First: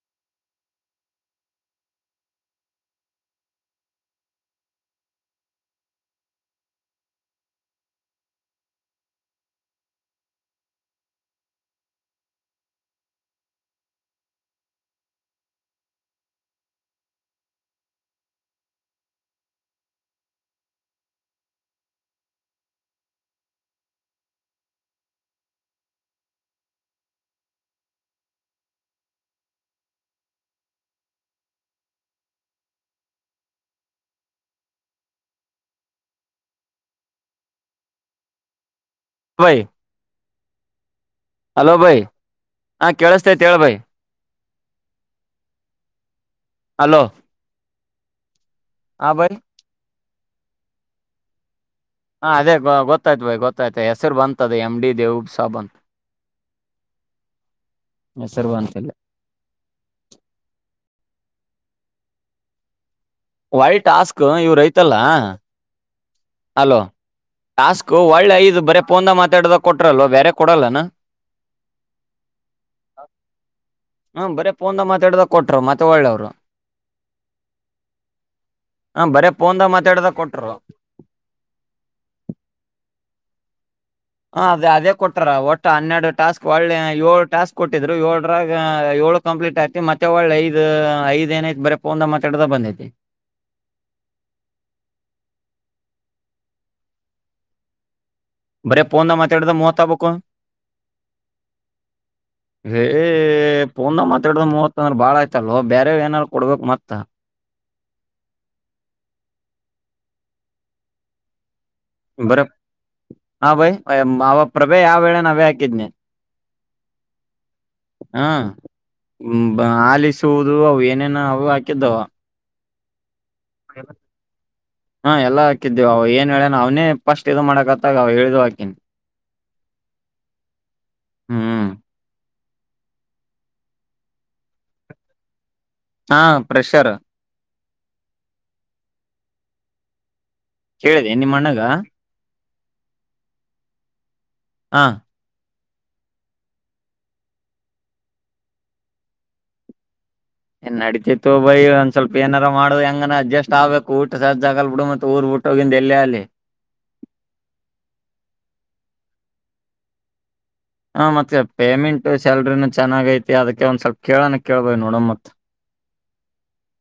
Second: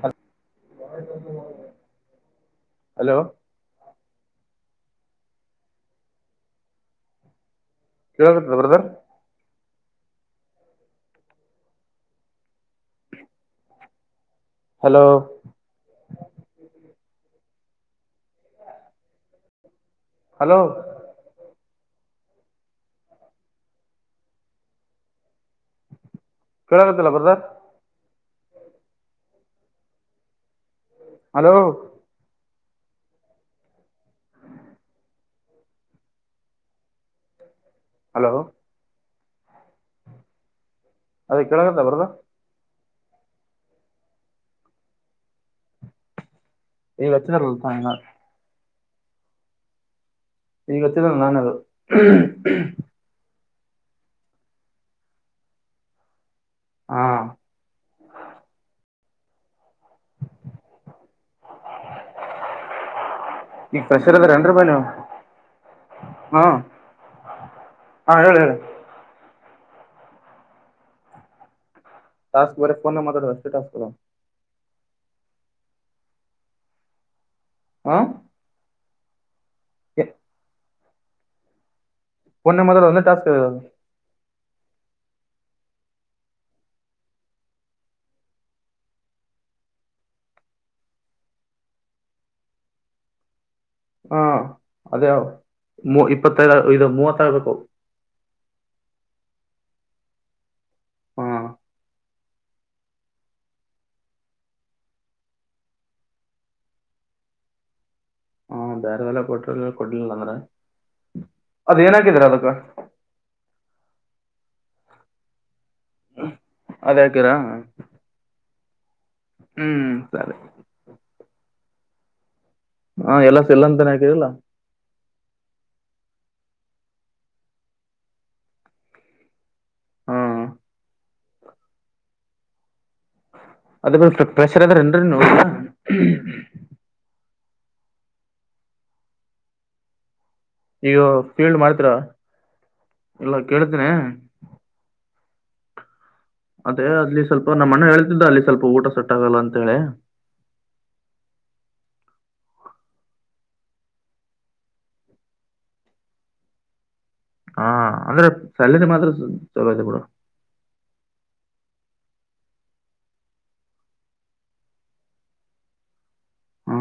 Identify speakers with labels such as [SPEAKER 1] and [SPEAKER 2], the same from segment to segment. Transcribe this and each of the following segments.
[SPEAKER 1] ಹಲ್ hello. ಕೇಳತ್ತದ brother. Hello. Hello. ಕೇಳಾತ್ತಲ್ಲ brother. Hello. Hello.
[SPEAKER 2] [unintelligible]
[SPEAKER 1] ಅದೇ
[SPEAKER 2] ಹಲೋ
[SPEAKER 1] ಕೆಳಗತ್ತದ
[SPEAKER 2] ಬೈ
[SPEAKER 1] ಬ್ರದರ್.
[SPEAKER 2] ಹಾ ಕೆಳಸ್ತೈತಿ ಹೇಳ ಬೈ. ಹಲೋ
[SPEAKER 1] ಈಗ ಹಚ್ಚಿದರಲ್ಪ ಹಂಗ ಅದ.
[SPEAKER 2] ಹಾ ಬೈ.
[SPEAKER 1] ಈಗ ಹಚ್ಚಿರೋದು ನಾನ ಅದು.
[SPEAKER 2] ಹಾ ಅದೇ ಗೊತ್ತಾಯ್ತು ಬೈ ಗೊತ್ತ. ತ್ತ ಹೆಸರ ಬಂತ ಅದ ಎಮ ಡಿ ದೇವುಬ್ ಸಾಬ್ಬ ಅಂತ.
[SPEAKER 1] ಹಾ
[SPEAKER 2] ಹೆಸರ ಬಂತ ಇಲ್ಲೇ. ಹೊಳ್ಳಿ
[SPEAKER 1] ಈಗ ಫ್ರೆಷರ್
[SPEAKER 2] ಟಾಸ್ಕ್
[SPEAKER 1] ಅದಾರ ಏನ್ರಿ
[SPEAKER 2] ಇವರ
[SPEAKER 1] ಬಾ ನೀವು
[SPEAKER 2] ಐತಲ್ಲಾ.
[SPEAKER 1] ಹಾ
[SPEAKER 2] ಹಲೋ ಟಾಸ್ಕ್
[SPEAKER 1] ಹಾ
[SPEAKER 2] ಹೊಳೆ
[SPEAKER 1] ಹೇಳಿ ಹೇಳಿ
[SPEAKER 2] ಇದ ಬರೆ ಫೋನ್ ದಾಗ ಮಾತಾಡುದ. ಕೊಟ್ರಲ್ಲೋ ಬ್ಯಾರೆ ಕೊಡಲನ್ನ.
[SPEAKER 1] ಟಾಸ್ಕ್ ಬರೆ ಫೋನಾಗ ಮಾತಡದ ಅಷ್ಟ ಟಾಸ್ಕ್ ಅದವ
[SPEAKER 2] ಹ್ಮ ಬರೇ ಫೋನ್ದಾಗ ಮಾತಾಡದಾಗ ಕೊಟ್ರು ಮತ್ತೆ ಒಳ್ಳವ್ರು
[SPEAKER 1] ಆ
[SPEAKER 2] ಆ ಬರೆ ಫೋನ್ದಾಗ ಮಾತಾಡದಾಗ ಕೊಟ್ರು
[SPEAKER 1] ಫೋನ್ನಾಗ ಮಾತಾಡೋದು ಒಂದೇ ಟಾಸ್ಕ್
[SPEAKER 2] ಹಾಂ ಅದೇ ಅದೇ ಕೊಟ್ಟಾರ ಒಟ್ಟು ಹನ್ನೆರಡು ಟಾಸ್ಕ್ ಒಳ್ಳೆ ಏಳು ಟಾಸ್ಕ್ ಕೊಟ್ಟಿದ್ರು ಏಳರಾಗ ಏಳು ಕಂಪ್ಲೀಟ್ ಆಯ್ತು ಮತ್ತೆ ಒಳ್ಳೆ ಐದು ಐದಏನೈತಿ ಬರೀ ಫೋನ್ದಾಗ ಮತ್ತಾಡದೆ ಬಂದೈತಿ.
[SPEAKER 1] ಹಾ ಅದೇ ಮೂ ಇಪ್ಪತ್ತೈದು ಇದು ಮೂವತ್ತಾಗಬೇಕು.
[SPEAKER 2] ಬರೇ ಪೋನ್ನಾಗ ಮಾತಾಡಿದ್ದು ಮೂವತ್ ಆಗಬೇಕು
[SPEAKER 1] ಹಾ
[SPEAKER 2] ಏ ಪೋನ ಮಾತಾಡುದ ಮೂವತ್ ಅಂದ್ರ ಬಾಳ ಆಯ್ತಲ್ವೊ ಬೇರೆ ಏನಾರ ಕೊಡ್ಬೇಕು ಮತ್ತ
[SPEAKER 1] [unintelligible] ಕೊಡ್ಲಿಲ್ಲಂದ್ರ ಅದೇ ಏನಾಕಿದ್ರಿ
[SPEAKER 2] ಬರೇ
[SPEAKER 1] ಅದಕ್ಕ
[SPEAKER 2] ಹಾ ಬೈ ಅವ ಪ್ರಭೆ ಯಾವ ಹೇಳೆನ ಅವೇ ಹಾಕಿದ್ನಿ
[SPEAKER 1] ಅದ ಹಾಕಿರಾ
[SPEAKER 2] ಆ
[SPEAKER 1] ಹ್ಮ್ ಸರಿ
[SPEAKER 2] ಆಲಿಸುವುದು ಅವ್ ಏನೇನ ಅವು ಹಾ [unintelligible]
[SPEAKER 1] ಹಾ ಎಲ್ಲ ಸೆಲ್ ಅಂತಾನೆ ಹಾಕಿರಲ್ಲ
[SPEAKER 2] ಹಾ ಎಲ್ಲ ಹಾಕಿದ್ದೇವು ಏನ್ ಹೇಳನ ಅವ್ನೇ ಪಸ್ಟ್ ಇದು ಮಾಡಕತ್ತಾಗ ಅವ ಹೇಳಿದ ಹಾಕಿನಿ
[SPEAKER 1] ಹ್ಮ್
[SPEAKER 2] ಹ್ಮ್
[SPEAKER 1] ಅದ ಬಿ ಪ್ರೆಷರ್ ಅದ್ರ ಏನ್ರರಿ ನೋಡ್
[SPEAKER 2] ಹಾ ಪ್ರೆಷರ್.
[SPEAKER 1] ಇವ
[SPEAKER 2] ಕೇಳಿದೆ ನಿಮ್ಮ
[SPEAKER 1] ಫೀಲ್ಡ್
[SPEAKER 2] ಅಣ್ಣಗ
[SPEAKER 1] ಮಾಡ್ತೀರಾ. ಇಲ್ಲ ಕೇಳತೇನ
[SPEAKER 2] ಹಾ.
[SPEAKER 1] ಅದೇ ಅಲ್ಲಿ ಸ್ವಲ್ಪ ನಮ್ಮ ಅಣ್ಣ ಹೇಳ್ತಿದ್ದ ಅಲ್ಲಿ ಸ್ವಲ್ಪ ಊಟ ಸೆಟ್ ಆಗಲ್ಲ ಅಂತ ಹೇಳಿ.
[SPEAKER 2] ಏ ನಡೆತೈತಿ ತೊಗೊ ಬೈ ಒಂದ್ ಸ್ವಲ್ಪ ಏನಾರ ಮಾಡದು ಹೆಂಗನ ಅಡ್ಜಸ್ಟ್ ಆಗ್ಬೇಕು ಊಟ ಸಜ ಆಗಲ ಬಿಡು ಮತ್ತ ಊರ ಬಿಟ್ಟೋಗಿಂದ ಎಲ್ಲೆ ಆಗ್ಲಿ.
[SPEAKER 1] ಹಾ ಅಂದ್ರ ಸಾಲರಿ ಮಾತ್ರ ಚಲೋ ಐತೆ ಬಿಡು.
[SPEAKER 2] ಹಾ ಮತ್ತೆ ಪೇಮೆಂಟು ಸ್ಯಾಲರಿನು ಚೆನ್ನಾಗ ಐತಿ ಅದಕ್ಕೆ ಒಂದ್ ಸ್ವಲ್ಪ ಕೇಳಣ ಕೇಳ ಬೈ ನೋಡುನು ಮತ್ತ.
[SPEAKER 1] ಹಾ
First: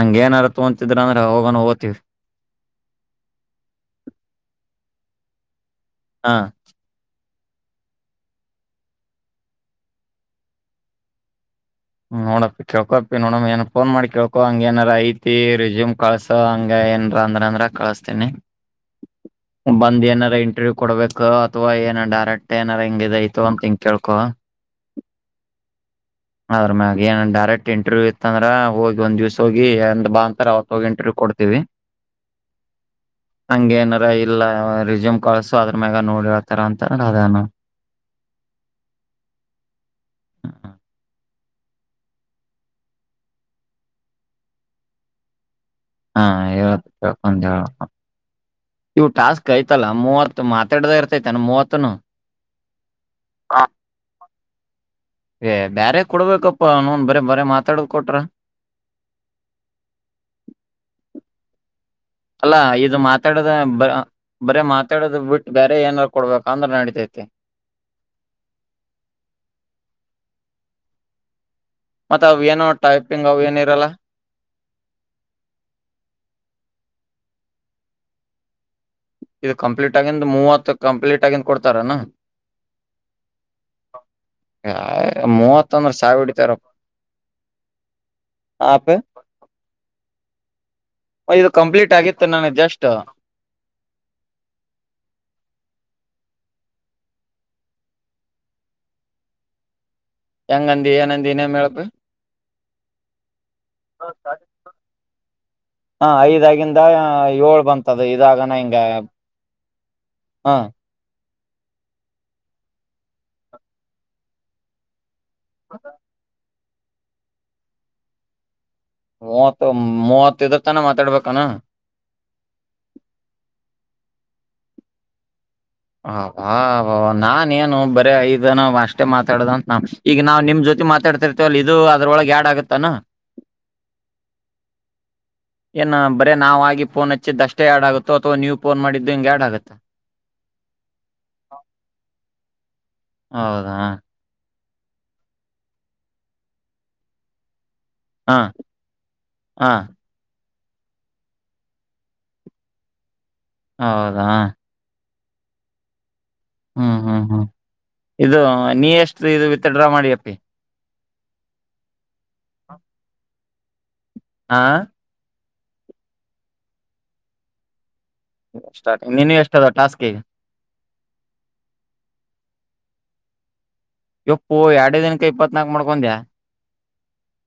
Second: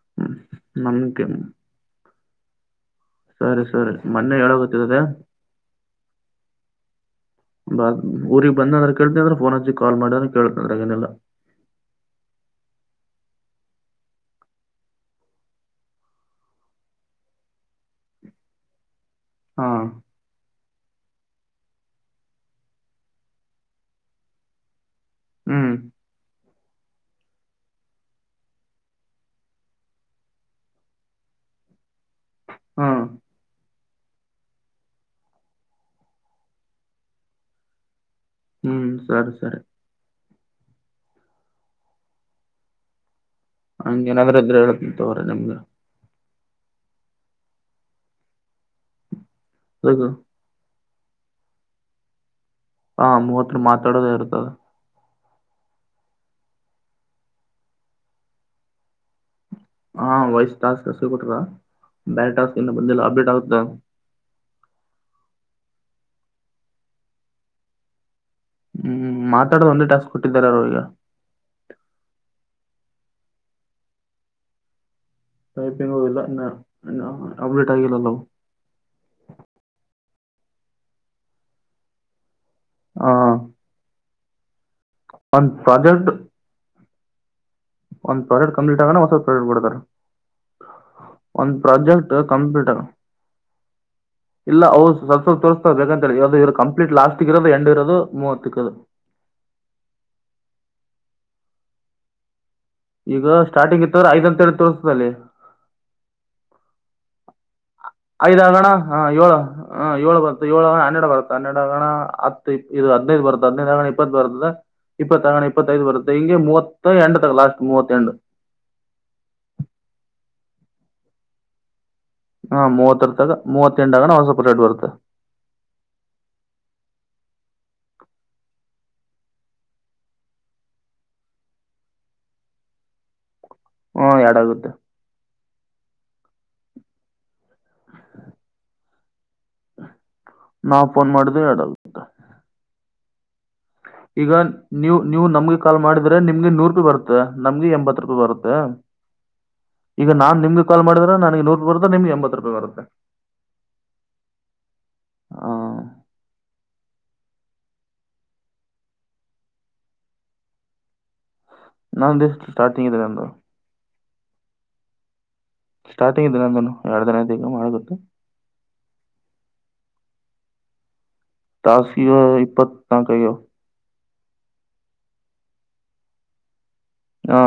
[SPEAKER 2] ಹಂಗ ಏನಾರ ತೊಂಗತಿದ್ರ ಅಂದ್ರೆ
[SPEAKER 1] ನಮ್ಗೆ
[SPEAKER 2] ಹೋಗೋನ ಹೋತೀವಿ.
[SPEAKER 1] ಸರಿ ಸರಿ ಮೊನ್ನೆ ಹೇಳಕತ್ತಿದೆ
[SPEAKER 2] ಹಾ.
[SPEAKER 1] ಬಾ ಊರಿಗ ಬಂದ ಅಂದ್ರ ಕೆಳಡ್ನಿ ಅಂದ್ರ ಫೋನ್ ಹಚ್ಚಿ ಕಾಲ್ ಮಾಡ್ಯಾರ ಕೇಳ್ತನ ಅದರಾಗ ಏನಿಲ್ಲ.
[SPEAKER 2] ನೋಡಪ್ಪಿ ಕೇಳ್ಕೊಪ್ಪಿ ನೋಡಮ ಏನ್ ಫೋನ್ ಮಾಡಿ ಕೇಳ್ಕೊ ಹಂಗ ಏನಾರ ಐತಿ ರಿಸ್ಯೂಮ್ ಕಳ್ಸ ಹಂಗ ಏನ್ರ ಅಂದರ ಅಂದ್ರ ಕಳಸ್ತೀನಿ.
[SPEAKER 1] ಹಾ
[SPEAKER 2] ಬಂದ್ ಏನಾರ ಇಂಟರ್ ವ್ಯೂ ಕೊಡ್ಬೇಕ. ಕ ಅಥವಾ ಏನ ಡೈರೆಕ್ಟ್ ಏನರ ಹಿಂಗ ಇದ ಐತ್ತೋ ಹಿಂಗ ಕೇಳ್ಕೊ.
[SPEAKER 1] ಹ್ಮ್
[SPEAKER 2] ಅದ್ರ ಮ್ಯಾಗ ಏ ಡೈರೆಕ್ಟ್ ಇಂಟರ್ವ್ಯ್ ಇತ್ತ ಅಂದ್ರ ಹೋಗಿ ಒಂದ ದಿವ್ಸ ಹೋಗಿ ಎಂದ ಬಾ ಅಂತಾರ ಅವತ್ತ ಹೋಗಿ ಇಂಟರ್ವ್ಯ್ ಕೊಡ್ತವಿ
[SPEAKER 1] ಹಾ
[SPEAKER 2] ಹಂಗ ಏನಾರ ಇಲ್ಲ ರಿಸ್ಯೂಮ್ ಕಳಸು ಅದ್ರ ಮ್ಯಾಗ ನೋಡಿ ಹೇಳ್ತಾರ ಅಂತ ಅದ.
[SPEAKER 1] ಹ್ಮ್ ಸರಿ ಸರಿ. ಹಂಗ ಏನಾದ್ರು ಇದ್ರ ಹೇಳ್ತನ ತೊಗೊ ರೆಸೂಮ್ ದು.
[SPEAKER 2] ಹಾ ಏನ ಅತ್ತ ಕೆಳಕೊಂಡ ಹೇಳಪ್ಪ ಇವ ಟಾಸ್ಕ್. ಕೈತಲ್ಲ ಮೂವ. [unintelligible] ಮೂವತ್ತನು.
[SPEAKER 1] ಹಾ ಮೂವತ್ರ
[SPEAKER 2] ಹಾ
[SPEAKER 1] ಮಾತಾಡೋದೇ ಇರ್ತದ
[SPEAKER 2] ಏ ಬ್ಯರೆ ಕೊಡ್ಬೇಕಪ್ಪಾ ನೂನ್ ಬರ ಬರ ಮಾತಾಡದ್ ಕೊಟ್ರೇ
[SPEAKER 1] ಹಾ ವಯಸ್ ತಸ್ ಕಸ ಕೊಟ್ರ
[SPEAKER 2] ಅಲ್ಲ ಇದು ಮಾತಾಡದ ಬ ಬರ ಮಾತಾಡದು ಬಿಟ್ಟು ಬೇರೆ ಏನಾರ ಕೊಡ್ಬೇಕು ಅಂದ್ರೆ ನಡೀತೈತೆ
[SPEAKER 1] ಹ್ಮ್ ಮಾತಾಡದು ಒಂದೇ ಟಾಸ್ಕ್ ಕೊಟ್ಟಿದಾರ ರೋ ಈಗ
[SPEAKER 2] ಮತ್ತ ಅವ ಏನೋ ಟೈಪಿಂಗ್ ಅವ ಏನಿರಲ್ಲ
[SPEAKER 1] ಟೈಪಿಂಗಲ್ಲ ಇ ಅಪ್ಲೀಟ್ ಆಗಿಲ್ಲ ಅವು
[SPEAKER 2] ಇದು ಕಂಪ್ಲೀಟ್ ಆಗಿಂದ ಮೂವತ್ತು ಕಂಪ್ಲೀಟ್ ಆಗಿಂದ ಕೊಡ್ತಾರನಾ
[SPEAKER 1] ಹಾ
[SPEAKER 2] ಯ
[SPEAKER 1] ಒಂದ್
[SPEAKER 2] ಮೂವತ್ತೊಂದ್ರ
[SPEAKER 1] ಪ್ರಾಜೆಕ್ಟ್
[SPEAKER 2] ಸಾವಿರ ಇಡ್ತಾರಪ್ಪ
[SPEAKER 1] ಒಂದ್ ಪ್ರಾಜೆಕ್ಟ್ ಕಂಪ್ಲೀಟ್ ಆಗಣ ಹೊಸ ಪ್ರ್ಲೆಟ್ ಬಡ್ತಾರೆ
[SPEAKER 2] ಇದು
[SPEAKER 1] ಒಂದು
[SPEAKER 2] ಕಂಪ್ಲೀಟ್
[SPEAKER 1] ಪ್ರಾಜೆಕ್ಟ್
[SPEAKER 2] ಆಗಿತ್ತು ನನಗ್
[SPEAKER 1] ಕಂಪ್ಯೂಟರ್
[SPEAKER 2] ಜಸ್ಟ್
[SPEAKER 1] ಇಲ್ಲ ಅ ತೋರಿಸಾ ದು ಇವರು ಕಂಪ್ಲೀಟ್ ಲಾಸ್ಟ್ ಇರೋದು ಎಂಡ್ ಇರೋದು ಮೂವತ್ತದು
[SPEAKER 2] ಹೆಂಗಂದಿ ಏನಂದ ಇನ್ನೊಮ್ಮೆ ಹೇಳಪ್ಪಿ
[SPEAKER 1] ಈಗ ಸ್ಟಾರ್ಟಿಂಗ್ ಇತ್ತವ್ರ ಐದ್ಂತೇಳ ತೋರ್ಸದಲ್ಲಿ
[SPEAKER 2] ಏಲೂ ಬಂತ
[SPEAKER 1] ಐದ ಆಗನ ಹ ಏಳ ಹ ಏಳ ಬರತ್ತ
[SPEAKER 2] ಹಾ
[SPEAKER 1] ಏಳ ಆಗನ ಹನ್ನೆರಡ ಬರತ್ತ. ಹನ್ನೇಡ ಆಗನ ಹತ್ತು ಇ ಇದ ಹದಿನೈದ ಬರ್ತ್ತದ ಹದಿನೈದ ಆಗನ ಇಪ್ಪತ್ತ ಬರ್ತದ ಇಪ್ಪ. ಇಪ್ಪತ್ತ ಆಗನ ಇಪ್ಪತ್ತೈದ ಬರುತ್ತೆ ಹಿಂಗೆ ಮೂವತ್ತ. ಎಂಡ್ ತಕ ಲಾಸ್ಟ್ ಮೂವತ್ತ ಎಂಡ್.
[SPEAKER 2] ಮೂವತ್ತು ಮೂವತ್ತ ಇದರ ತನಾ ಮಾತಾಡ್ಬೇಕನ.
[SPEAKER 1] ಹಾ ಮೂವತ್ತರ ತಕ ಮೂವತ್ತ ಎಂಡ್ ಆಗನ ಒಂದ ಸ್ವಲ್ಪ ರೆಡ್ ಬರುತ್ತ.
[SPEAKER 2] ಅಬ್ಬಾ ಅಬ್ಬಬ್ಬ ನಾನೇನು ಬರೇ ಐದ ಏನೋ ಅಷ್ಟೇ ಮಾತಾಡದಂತ ನ ಈಗ ನಾವ ನಿಮ್ಮ ಜೊತೆ ಮಾತಾಡ್ತಿರ್ತೇವಲ್ಲ ಇದು ಅದ್ರೊಳಗ ಯಾಡ್ ಆಗತ್ತನ.
[SPEAKER 1] ಹ್ಮ ಆಡ್ ಆಗುತ್ತೆ.
[SPEAKER 2] ಏನ್ ಬರ ನಾವ ಆಗ ಫೋನ್ ಹಚ್ಚಿದ್ದ್ ಅಷ್ಟೇ ಎರಡ್ ಆಗುತ್ತೋ ಅಥವಾ ನೀವು ಫೋನ್ ಮಾಡಿದ್ದು ಹಿಂಗಗೆ
[SPEAKER 1] ನಾ ಫೋನ್ ಮಾಡಿದೆ ಆಡಲ್ಂತ [unintelligible]
[SPEAKER 2] ಹಾ [unintelligible]
[SPEAKER 1] ಈಗ ನೀವು ನೀವು ನಮ್ಗೆ ಕಾಲ್ ಮಾಡಿದ್ರೆ ನಿಮ್ಗೆ ನೂರು ರೂಪಾಯಿ ಬರತ್ತೆ, ನಮ್ಗೆ ಎಂಬತ್ತು [unintelligible]
[SPEAKER 2] ಹಾಂ,
[SPEAKER 1] ಬರುತ್ತೆ.
[SPEAKER 2] ಹಾಂ.
[SPEAKER 1] ಈಗ ನಾನ್ ನಿಮ ಕಾಲ್ ಮಾಡದ್ರೆ ನನಗೆ ನೂರು ರೂಪಾಯಿ ಬರ್ತೆ, ನಿಮಗೆ ಎಂಬತ್ ರೂಪಾಯಿ ಬರುತ್ತೆ.
[SPEAKER 2] ಹೌದಾ
[SPEAKER 1] ಹ
[SPEAKER 2] ಹ್ಮ್ ಹ್ಮ್ ಹ್ಮ್, ಇದು ನೀ ಎಷ್ಟ್ ಇದು ವಿತ್ಡ್ರಾ ಮಾಡಿ ಅಪ್ಪಿ?
[SPEAKER 1] ನನ್ದ ಸ್ಟಾರ್ಟಿಂಗ್ ಇದ ಅ [unintelligible]
[SPEAKER 2] ಆ
[SPEAKER 1] ಸ್ಟಾರ್ಟಿಂಗ್ ಇದ್ದನಂದನು [unintelligible] ಎರಡು ದಿನ ಐತೆ ಈಗ ಮಾಡಗು [unintelligible]
[SPEAKER 2] [unintelligible] ನಿನ್ನೆ ಎಷ್ಟ ಅದ ಟಾಸ್ಕಿಗೆ
[SPEAKER 1] ತಾಸಿಗ್ ಇವಾಗ ಇಪ್ಪತ್ನಾಲ್ಕ್ ಆಗ್ಯಾವ.
[SPEAKER 2] ಯಪ್ಪೋ, ಎರಡೇ ದಿನಕ ಇಪ್ಪತ್ನಾಲ್ಕ್ ಮಾಡ್ಕೊಂಡ್ಯಾ?
[SPEAKER 1] ಹಾ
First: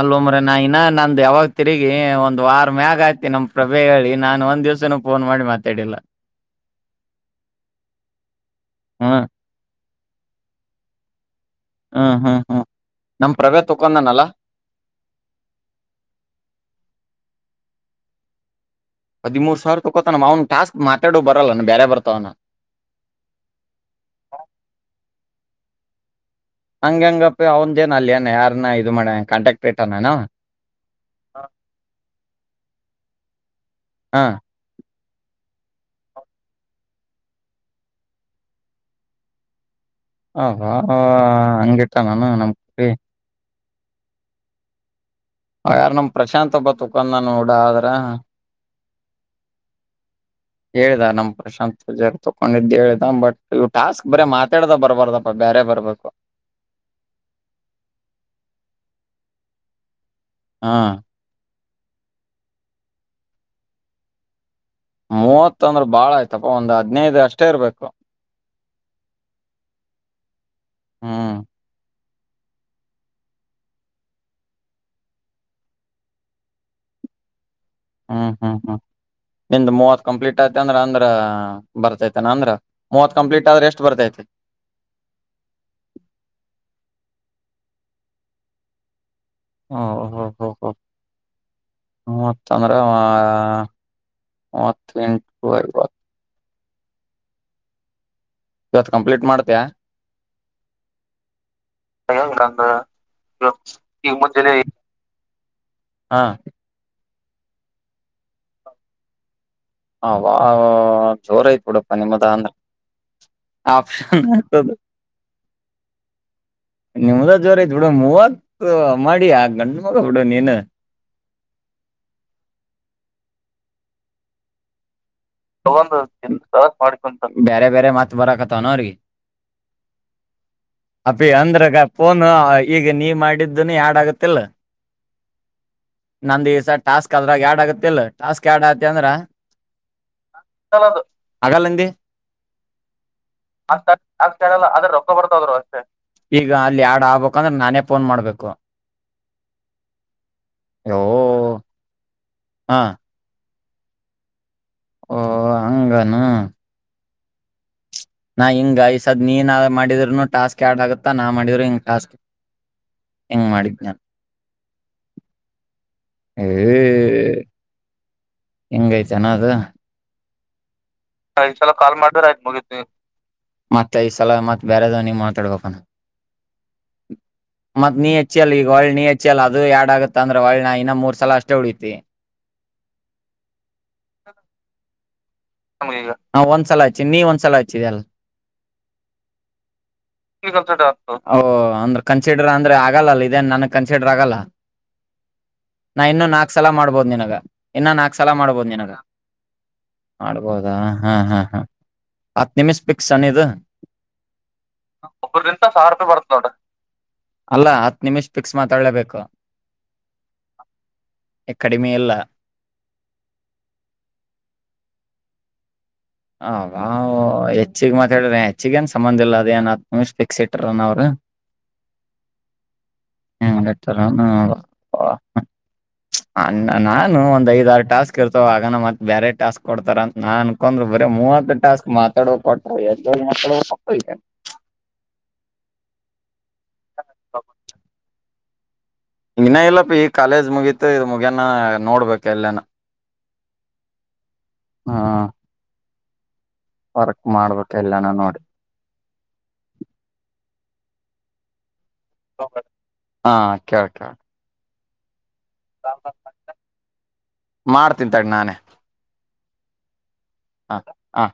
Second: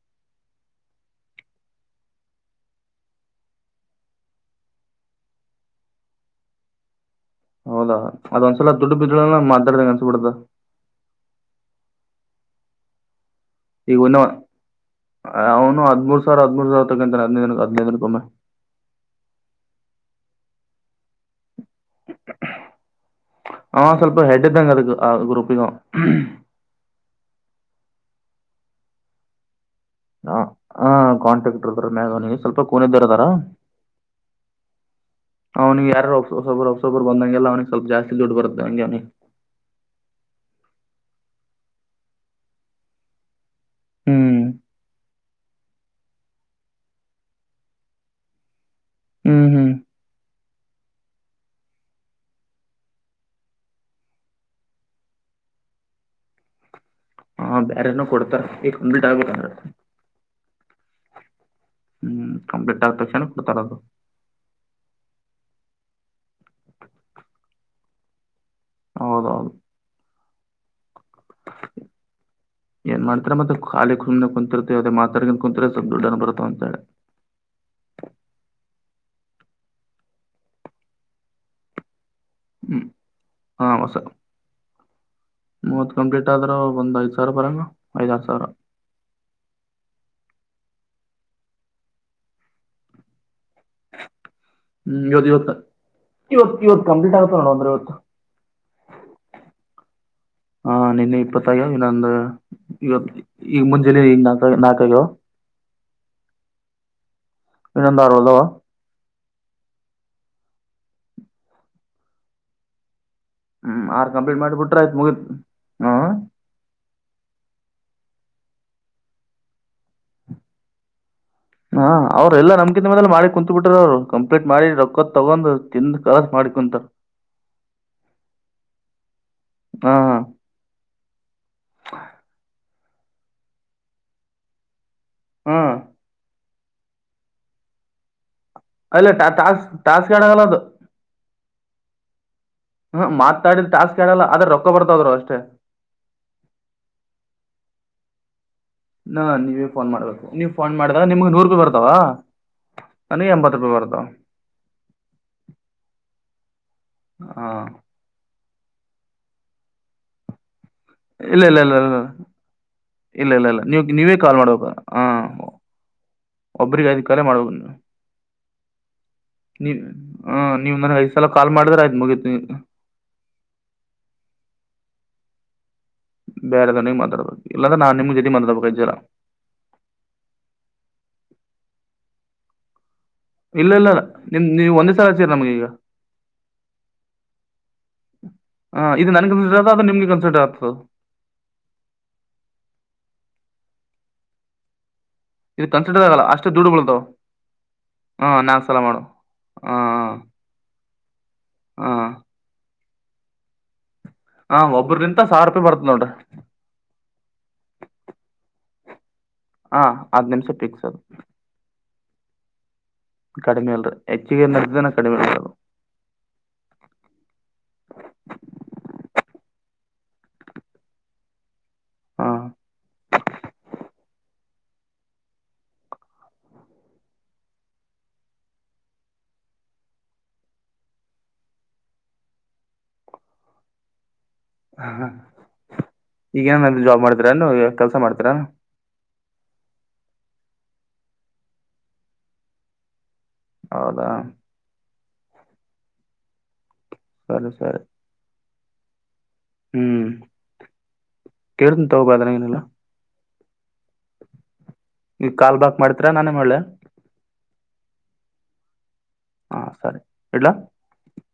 [SPEAKER 2] ಅಲ್ಲೋ ಮರಾಯ, ನಾ ಇನ್ನ ನಂದು ಯಾವಾಗ ತಿರುಗಿ ಒಂದ್ ವಾರ ಮ್ಯಾಗ ಆಯ್ತಿ ನಮ ಪ್ರಭೆಯ ಹೇಳಿ, ನಾನು ಒಂದ್ ದಿವ್ಸನೂ ಫೋನ್ ಮಾಡಿ ಮಾತಾಡಿಲ್ಲ.
[SPEAKER 1] ಹೌದಾ, ಅದೊಂದ್ಸಲ ದುಡ್ಡು
[SPEAKER 2] ಹ್ಮ್.
[SPEAKER 1] ಬಿದರನ ಮಾತಡದಂಗ ಅನ್ಸಬಿಡ್ತ
[SPEAKER 2] ಹಾ ಹಾ ಹಾ ನಮ್ ಪ್ರಬೆಯ
[SPEAKER 1] ಈಗ ಇನ್ನೂ
[SPEAKER 2] ತೊಕೊಂಡನಲ್ಲಾ?
[SPEAKER 1] ಅವನು ಹದ್ಮೂರ್ ಸಾವಿರ, ಹದ್ಮೂರ್ ಸಾವಿರ ತಕಂತಾನ, ಹದನೈದಿನಕೆ ಹದನೈದಿನಕ್ ಒಮ್ಮೆ
[SPEAKER 2] ಹದಿಮೂರ್ ಸಾವಿರ್ ತಗೋತಾನ ಅವ್ ಟಾಸ್ಕ್ ಮಾತಾಡೋ ಬರಲ್ಲ.
[SPEAKER 1] ಹ, ಸ್ವಲ್ಪ ಹೆಡ್ ಇದ್ದಂಗ ಅದಕ್ ಆ ಗ್ರೂಪ್ ಇದು [unintelligible]
[SPEAKER 2] ಹಂಗ ಹೆಂಗಪ್ಪಿ, ಅವಂದ್ಏನ್ ಅಲ್ಯನ ಯಾರನ್ನ ಇದು ಮಾಡನಾ, ಕಾಂಟ್ಯಾಕ್ಟ್ ಇಟ್ಟಾನೇನ
[SPEAKER 1] ಹ ಹ, ಕಾಂಟ್ರಾಕ್ಟರ್ ಇದರ ಮೇಘವನಿ, ಸ್ವಲ್ಪ ಕೋನ [unintelligible] ಇದ್ದಾರ
[SPEAKER 2] ಹಾ
[SPEAKER 1] ಅವನಿಗ್ ಯಾರು ಹೊಸಬರು? ಹೊಸಬರ್ ಬಂದಂಗೆಲ್ಲ ಅವ್ನಿಗೆ ಸ್ವಲ್ಪ ಜಾಸ್ತಿ ದುಡ್ಡು ಬರುತ್ತೆ, ಅವಂಗೆ ಅವನಿಗೆ.
[SPEAKER 2] ಹೌವಾ [unintelligible] ಹಾಂಗ ಇಟನ ಏನ [unintelligible]
[SPEAKER 1] ಹ್ಮ್
[SPEAKER 2] ಹಾಗಾರ ನಮ್ಮ ಪ್ರಶಾಂತ್ ಒಬ್ಬ ತುಖಂದ [unintelligible] ನೋಡ ಆದ್ರ
[SPEAKER 1] ಹ್ಮ್ ಹ್ಮ್
[SPEAKER 2] ಹೇಳ್ದ, ನಮ್ ಪ್ರಶಾಂತ್ ಪೂಜಾರಿ ತಕೊಂಡಿದ್ದು ಹೇಳ್ದ, ಬಟ್ ಇವ್ ಟಾಸ್ಕ್ ಬರೆ ಮಾತಾಡ್ದ ಬರ್ಬಾರ್ದಪ್ಪ, ಬೇರೆ ಬರ್ಬೇಕು.
[SPEAKER 1] ಹಾ ಬೇರೆನು ಕೊಡ್ತಾರ, ಇದ್ ಕಂಪ್ಲೀಟ್ ಆಗ್ಬೇಕಲ್ಲ.
[SPEAKER 2] ಹಾ
[SPEAKER 1] ಹ್ಮ್, ಕಂಪ್ಲೀಟ್ ಆದ್ ತಕ್ಷಣ ಕೊಡ್ತಾರದು.
[SPEAKER 2] ಮೂವತ್ತ ಅಂದ್ರ ಬಾಳ ಆಯ್ತಪ್ಪ, ಒಂದು ಹದ್ನೈದು ಅಷ್ಟೇ ಇರ್ಬೇಕು.
[SPEAKER 1] ಹೌದೌದು
[SPEAKER 2] ಹೂ
[SPEAKER 1] ಏನ್ ಮಾಡತಿರ ಮತ್ತೆ ಖಾಲಿ ಸುಮ್ನೆ ಕುಂತಿರ್ತೀವಿ, ಅದೇ ಮಾತಾಡಗಂಡ್ ಕುಂತರ ಸ್ವಲ್ಪ್ ದುಡ್ಡನ ಬರುತಾವ ಅಂತಾಳೆ.
[SPEAKER 2] ಹ್ಮ್ ಹ್ಮ್ ಹ್ಮ್, ನಿನ್ದ್ ಮೂವತ್ ಕಂಪ್ಲೀಟ್ ಆಯ್ತ ಅಂದ್ರೆ ಅಂದ್ರ ಬರ್ತೈತಿ ಅಂದ್ರ
[SPEAKER 1] ಹ್ಮ್
[SPEAKER 2] ಮೂವತ್ ಕಂಪ್ಲೀಟ್ ಆದ್ರ
[SPEAKER 1] ಹ
[SPEAKER 2] ಎಷ್ಟ್
[SPEAKER 1] ಹೊಸ ಮೂವತ್ತ ಕಂಪ್ಲೀಟ್ ಆದ್ರ ಒಂದ. ಸಾವಿರ ಬರಲ್ಲ ಐದಾರ ಸಾವಿರ.
[SPEAKER 2] ಹ ಓಹೋ ಹೊ ಮೂವತ್ತ ಅಂದ್ರ ಆ. ಮೂವತ್ತ
[SPEAKER 1] ಹ್ಮ್ ಇವತ್
[SPEAKER 2] ಇಂಟು ಐವತ್ತು.
[SPEAKER 1] ಇವತ್ ಇವತ್ತ ಕಂಪ್ಲೀಟ್ ಆಗ್ತದ ಅಂದ್ರ ಇವತ್ತ.
[SPEAKER 2] ಇವತ್ ಕಂಪ್ಲೀಟ್ ಮಾಡ್ತೀಯಾ
[SPEAKER 1] ಹಾ ನಿನ್ನೆ ಇಪ್ಪತ್ತ ಆಗ್ಯಾವ ಇನ್ನೊಂದ ಇವತ್ತ ಈಗ ಮುಂಜಾನೆ
[SPEAKER 2] ಈಗ
[SPEAKER 1] ನಾಕ
[SPEAKER 2] ಮುಂಜೆಲೆ
[SPEAKER 1] ನಾಕ ಆಗ್ಯಾವ.
[SPEAKER 2] ಹಾ
[SPEAKER 1] ಇನ್ನೊಂದ ಆರ ಉಳದವ.
[SPEAKER 2] ಅಬ್ಬಾ ಅಬ್ಬಬ್ಬಾ ಜೋರ ಐತ ಬಿಡಪ್ಪ ನಿಮ್ಮದ ಅಂದ್ರ.
[SPEAKER 1] ಹ್ಮ್ ಆರ್
[SPEAKER 2] ಆಪ್ಷನ್
[SPEAKER 1] ಕಂಪ್ಲೀಟ್
[SPEAKER 2] ಆಗ್ತದ
[SPEAKER 1] ಮಾಡಬಿಟ್ರ ಆಯ್ತ ಮುಗಿತ ಹ್ಮ.
[SPEAKER 2] ರ ಐತ ಬಿಡ ಮೂವತ್ತ ಮಾಡಿಯ ಗಂಡಮಗಾ ಬಿಡು ನೀನ.
[SPEAKER 1] ಹಾ ಅವರೆಲ್ಲ ನಮ್ಕಿಂತ ಮದಲ ಮಾಡಿ ಕುತ್ಬಿಟ್ರ ಅವ್ರು ಕಂಪ್ಲೀಟ್ ಮಾಡಿ ರೊಕ್ಕ. ತಗೊಂಡ್ ತಿಂದ್ ಕಲಸ್ ಮಾಡಿ ಕುಂತಾರ
[SPEAKER 2] ಬ್ಯಾರೆ ಬ್ಯಾರೆ ಮತ್ತ ಬರಕತ್ತವನ ಅವ್ರಿಗೆ.
[SPEAKER 1] ಹಾ
[SPEAKER 2] ಅಂದ್ರಗ ಪೋನು ಈಗ ನೀ ಮಾಡಿದ್ದುನು ಯಾಡ್ ಆಗತ್ತಿಲ್ಲ
[SPEAKER 1] ಹ್ಮ
[SPEAKER 2] ನಂದ್ ಈ ಸಲ ಟಾಸ್ಕ್ ಅದ್ರಗ ಯಾಡ್ ಆಗುತ್ತಿಲ್ಲ ಟಾಸ್ಕ್
[SPEAKER 1] ಅಲ್ಲ ಟಾಸ್ಕ್ ಟಾಸ್ಕ್ ಯಾಡ
[SPEAKER 2] ಹಾಗಲ್ಲಂದಿ
[SPEAKER 1] ಹ್ಮ ಮಾತಾಡಿದ ಟಾಸ್ಕ್ ಆ್ಯಡ್ ಆಗಲ್ಲ ಆದ್ರ
[SPEAKER 2] ಆದ್ರೆ ರೊಕ್ಕ
[SPEAKER 1] ಬರ್ತಾವ್ರು
[SPEAKER 2] ಬರ್ತದ್ರು ಅಷ್ಟೇ ಈಗ ಅಲ್ಲಿ ಆಡ್ ಆಗಬೇಕಂದ್ರೆ ನಾನೇ ಫೋನ್ ಮಾಡ್ಬೇಕು
[SPEAKER 1] ನಾ ನೀವೇ ಫೋನ್ ಮಾಡ್ಬೇಕು ನೀವ್ ಫೋನ್ ಮಾಡಿದಾಗ ನಿಮ್ಗ ನೂರು ರೂಪಾಯಿ ಬರ್ತಾವ.
[SPEAKER 2] ಆ
[SPEAKER 1] ತೊಂಬತ್ ರೂಪಾಯಿ ಬರ್ದ
[SPEAKER 2] ಓ ಹಂಗಾನ
[SPEAKER 1] ಹಾ
[SPEAKER 2] ನಾ ಹಿಂಗ ಈಸದ್ ನೀನ್ ನಾವೆ ಮಾಡಿದ್ನು ಟಾಸ್ಕ್ ಆ್ಯಡ್ ಆಗತ್ತಾ ನಾ
[SPEAKER 1] ಇಲ್ಲ ಇಲ್ಲ
[SPEAKER 2] ಮಾಡಿದ್ರು
[SPEAKER 1] ಇಲ್ಲ
[SPEAKER 2] ಹಿಂಗ
[SPEAKER 1] ಇ
[SPEAKER 2] ಟಾಸ್ಕ್
[SPEAKER 1] ಇಲ್ಲ ಇಲ್ಲ
[SPEAKER 2] ಹೆಂಗ್
[SPEAKER 1] ಇಲ್ಲ
[SPEAKER 2] ಮಾಡಿದ್
[SPEAKER 1] ನೀವ
[SPEAKER 2] ನಾನ್
[SPEAKER 1] ನೀವೇ ಕಾಲ್ ಮಾಡಬೇಕ ಹ ಒಬ್ಬ್ರಿಗೆ ಐದ ಕಾಲೆ ಮಾಡಬುದನ್ನು
[SPEAKER 2] ಇಂಗಾಯಿತಣ್ಣ ಅದು
[SPEAKER 1] ಹ
[SPEAKER 2] ಐದ ಸಲಾ ಕಾಲ್ ಮಾಡಿದ್ರ ಆಯ್ತ ಮುಗಿತ ಮತ್ತ ಐದ ಸಲ ಮತ್ತ ಬ್ಯಾರೆದವನಿಗೆ ಮಾತಾಡ್ಬೇಕನ.
[SPEAKER 1] ಬೇರೆದವ್ನಿಗೆ ಮಾತಾಡ್ಬೇಕು ಇಲ್ಲಾಂದ್ರೆ ನಾನು
[SPEAKER 2] ಮತ್ತ ನೀ
[SPEAKER 1] ನಿಮ್ಮ ಜೊತೆ
[SPEAKER 2] ಹಚ್ಚಿ ಅಲ್ಲ ಈಗ
[SPEAKER 1] ಮಾತಾಡ್ಬೇಕು ಐದು
[SPEAKER 2] ಹೊಳ್ಳಿ
[SPEAKER 1] ಸಲ
[SPEAKER 2] ನೀ ಹಚ್ಚಿ ಅಲ್ಲ ಅದು ಯಾಡ್ ಆಗತ್ತ ಅಂದ್ರ ಹೊಳ್ಳ ನಾ ಇನ್ನ ಮೂರ ಸಲ ಅಷ್ಟೇ ಉಳಿತಿ.
[SPEAKER 1] ಇಲ್ಲ ಇಲ್ಲ ನಿಮ್ ನೀವ ಒಂದೇ ಸಲ ಹಚೀರಿ ನಮಗೆ.
[SPEAKER 2] ಒಂದ್ಸಲ ಹಚ್ಚಿನ ನೀ ಒಂದ್ಸಲ ಹಚ್ಚಿದೀ ಅಲ್ಲ
[SPEAKER 1] ಹಾಂ ಇದು ನನಗೆ ಕನ್ಸಿಡರ್ ಆಗ್ತದೆ ಅದು ನಿಮಗೆ ಕನ್ಸಿಡರ್ ಆಗ್ತದೆ
[SPEAKER 2] [unintelligible] ಅಂದ್ರ ಕನ್ಸಿಡರ್ ಅಂದ್ರ ಆಗಲ್ಲ ಅಲ್ಲ ಇದೇನ ನನಗ. ಕನ್ಸಿಡರ್ ಆಗಲ್ಲ.
[SPEAKER 1] ಇದು
[SPEAKER 2] ನಾ
[SPEAKER 1] ಕನ್ಸಿಟದಾಗಲ್ಲ
[SPEAKER 2] ಇನ್ನು
[SPEAKER 1] ಅಷ್ಟು
[SPEAKER 2] ನಾಕ್ ಸಲ
[SPEAKER 1] ದುಡುಬಳತವು
[SPEAKER 2] ಮಾಡ್ಬೋದ್ ನಿನಗ ಇನ್ನ ನಾಕ್
[SPEAKER 1] ಹ ನಾಂಗ ಸಲ ಮಾಡು ಹ
[SPEAKER 2] ಹೌದಾ ಹಾ ಹಾ ಹತ್ತು ನಿಮಿಷ ಬಿಟ್ಟು ಸನಧ
[SPEAKER 1] ಹಾಂ ಒಬ್ರಿಂದ
[SPEAKER 2] ಒ
[SPEAKER 1] ಸಾವಿರ ಬರ್ತದೆ
[SPEAKER 2] ಸಾವಿ ರೂಪಾಯಿ
[SPEAKER 1] ನೋಡಿರಿ
[SPEAKER 2] ಬರ್ತ ನೋಡ್ರ ಅಲ್ಲಾ ಹತ್ತು ನಿಮಿಷ ಿಕ್ಸ್ ಮಾತಾಡ್ಲೇಬೇಕು
[SPEAKER 1] ಹಾ ಆ ನಿಮಿಷ ಿಕ್ಸ್ದು
[SPEAKER 2] ಕಡಿಮೆ ಇಲ್ಲ
[SPEAKER 1] ಕಡಿಮೆ ಅಲ್ರ ಹೆಚ್ಚುಿಗೆ ನ್ರನ ಕಡಿಮೆ ಇಲ್ದು
[SPEAKER 2] ಹ ಬಾ್ ಹೆಚ್ಚಿಗೆ ಮಾತಾಡಿದ್ರ ಹೆಚ್ಚಿಗೇಏನ್ ಸಂಬಂಧ ಇಿಲ್ಲ ಅದೇಏನ್ ಹತ್ ನಿಮಿಷ ಿಕ್ಸ್ ಇಟ್ರನ ಅವ್ರರು ಹ್ಮ್ತ ಹ್ಮ ನಾನು ಒಂದ್ ಐದಾರು ಟಾಸ್ಕ್ ಇರ್ತವ ಆಗನ ಮತ್ತ ಬೇರೆ ಟಾಸ್ಕ್ ಕೊಡ್ತಾರ ನಾನ್ ಅನ್ಕೊಂಡ್ ಬರ ಮೂ ಆಂತ ಾಸ್ಕ್ ಮಾತಾಡವೋ ಕೊಟ್ಟ ಮಾ
[SPEAKER 1] ಹಾ ಈಗೇನ ಜಾಬ್ ಮಾಡ್ತರ ಕೆಲಸ ಮಾಡ್ತರಾ
[SPEAKER 2] ಇಂಗನ ಇಲ್ಲಪ್ಪ ಈ ಕಾಲೇಜ್ ಮುಗೀತು ಇ ಮುಗಿಯಾನ ನೋಡ್ಬೇಕ ಎಲ್ಲೇನ
[SPEAKER 1] ಹೌದಾ
[SPEAKER 2] ಹಾ ವರ್ಕ್
[SPEAKER 1] ಸರಿ
[SPEAKER 2] ಮಾಡ್ಬೇಕ
[SPEAKER 1] ಸರಿ
[SPEAKER 2] ಎಲ್ಲ ನಾ ನೋಡಿ
[SPEAKER 1] ಹ್ಮ್ ಕೆರ್ ಹೋಗಾದ್ರೆ ಲ್ಲ
[SPEAKER 2] ಹಾ ಕಳ್ ಕ
[SPEAKER 1] ಈ ಕಾಲ್ ಬ್ಯಾಕ್ ಮಾಡತ್ರರ ನಾನೇ ಮಾಡಲಾ
[SPEAKER 2] ಮಾಡ್ತೀನಿ ತಡಿ ನಾನೇ
[SPEAKER 1] ಹಾ ಸರಿ ಇಡ್ಲಾ?
[SPEAKER 2] ಹ ಹಾ